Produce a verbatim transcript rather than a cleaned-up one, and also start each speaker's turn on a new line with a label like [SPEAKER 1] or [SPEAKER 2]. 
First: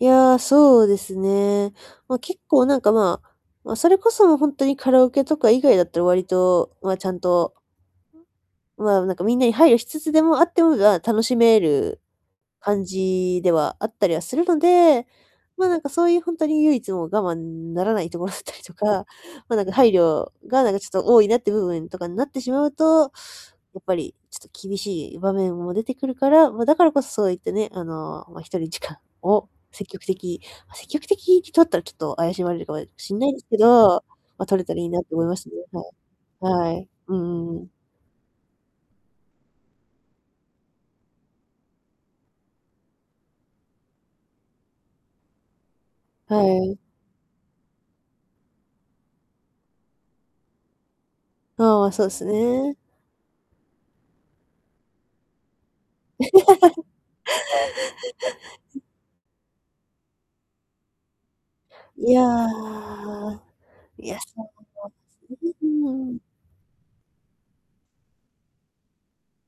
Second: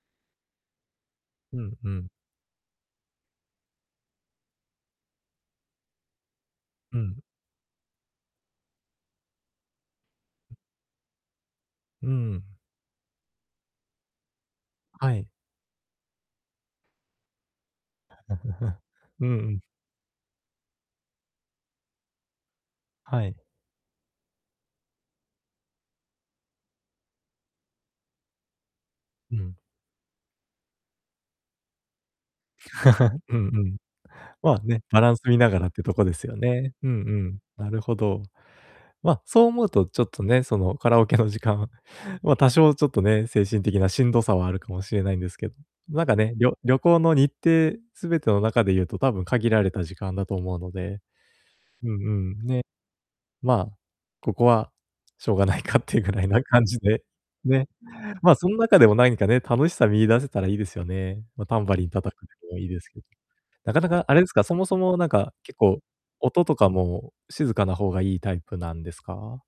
[SPEAKER 1] いや、そうです
[SPEAKER 2] う
[SPEAKER 1] ね。
[SPEAKER 2] んうん。
[SPEAKER 1] ま、結構なんかまま、それこそもう本当にカラオケとか以外だったら割とまあ、
[SPEAKER 2] う
[SPEAKER 1] ちゃ
[SPEAKER 2] ん。
[SPEAKER 1] んと、ま、なんかみんなに配慮しつつでもあってもが楽しめる、
[SPEAKER 2] うん。
[SPEAKER 1] 感じではあったりはするので、
[SPEAKER 2] はい。
[SPEAKER 1] ま、なんかそういう本当に唯一の我慢ならないところだったりと か、
[SPEAKER 2] うんう
[SPEAKER 1] ま、な
[SPEAKER 2] ん。
[SPEAKER 1] んか配慮がなんかちょっと多いなっていう部分とかになってしまうと、
[SPEAKER 2] はい。
[SPEAKER 1] やっぱり、ちょっと厳しい場面も出てくるから、ま、だからこそそういってね、あの、ま、ひとり時間
[SPEAKER 2] う
[SPEAKER 1] を、
[SPEAKER 2] ん。
[SPEAKER 1] 積極的積極的に取ったらちょっと怪しまれるかもしん ない
[SPEAKER 2] うん
[SPEAKER 1] です
[SPEAKER 2] う
[SPEAKER 1] け
[SPEAKER 2] ん。
[SPEAKER 1] ど、ま、
[SPEAKER 2] ま、
[SPEAKER 1] 取れたら
[SPEAKER 2] ね、
[SPEAKER 1] いいな
[SPEAKER 2] バラ
[SPEAKER 1] と
[SPEAKER 2] ンス
[SPEAKER 1] 思いま
[SPEAKER 2] 見
[SPEAKER 1] す
[SPEAKER 2] な
[SPEAKER 1] ね、
[SPEAKER 2] がらってとこですよ
[SPEAKER 1] は
[SPEAKER 2] ね、
[SPEAKER 1] い。は
[SPEAKER 2] う
[SPEAKER 1] い。
[SPEAKER 2] んう
[SPEAKER 1] う
[SPEAKER 2] ん、
[SPEAKER 1] んうんうん。
[SPEAKER 2] なるほど。ま、そう思うとちょっとね、その、カラオケの時間ま、多少ちょっとね、精神的なしんどさはあるかもしれないんですけど。なんかね、
[SPEAKER 1] は
[SPEAKER 2] りょ
[SPEAKER 1] い。
[SPEAKER 2] 旅行の日程全ての中で言うと多分限られた時間だと思うので。
[SPEAKER 1] あ
[SPEAKER 2] うん
[SPEAKER 1] あ、そうです
[SPEAKER 2] うん、ね。
[SPEAKER 1] ね。
[SPEAKER 2] ま、ここはしょうがないかっていうぐら いな感じで、ね、ま、そん
[SPEAKER 1] う
[SPEAKER 2] 中
[SPEAKER 1] ん。
[SPEAKER 2] でも何かね、楽しさ見出せたらいいですよね。ま、タンバリン
[SPEAKER 1] い
[SPEAKER 2] 叩
[SPEAKER 1] や。
[SPEAKER 2] くでもいいですけど。なかなか
[SPEAKER 1] い
[SPEAKER 2] あ
[SPEAKER 1] や。
[SPEAKER 2] れですか、そもそもなんか結構、音とかも静かな方がいいタイプなんですか？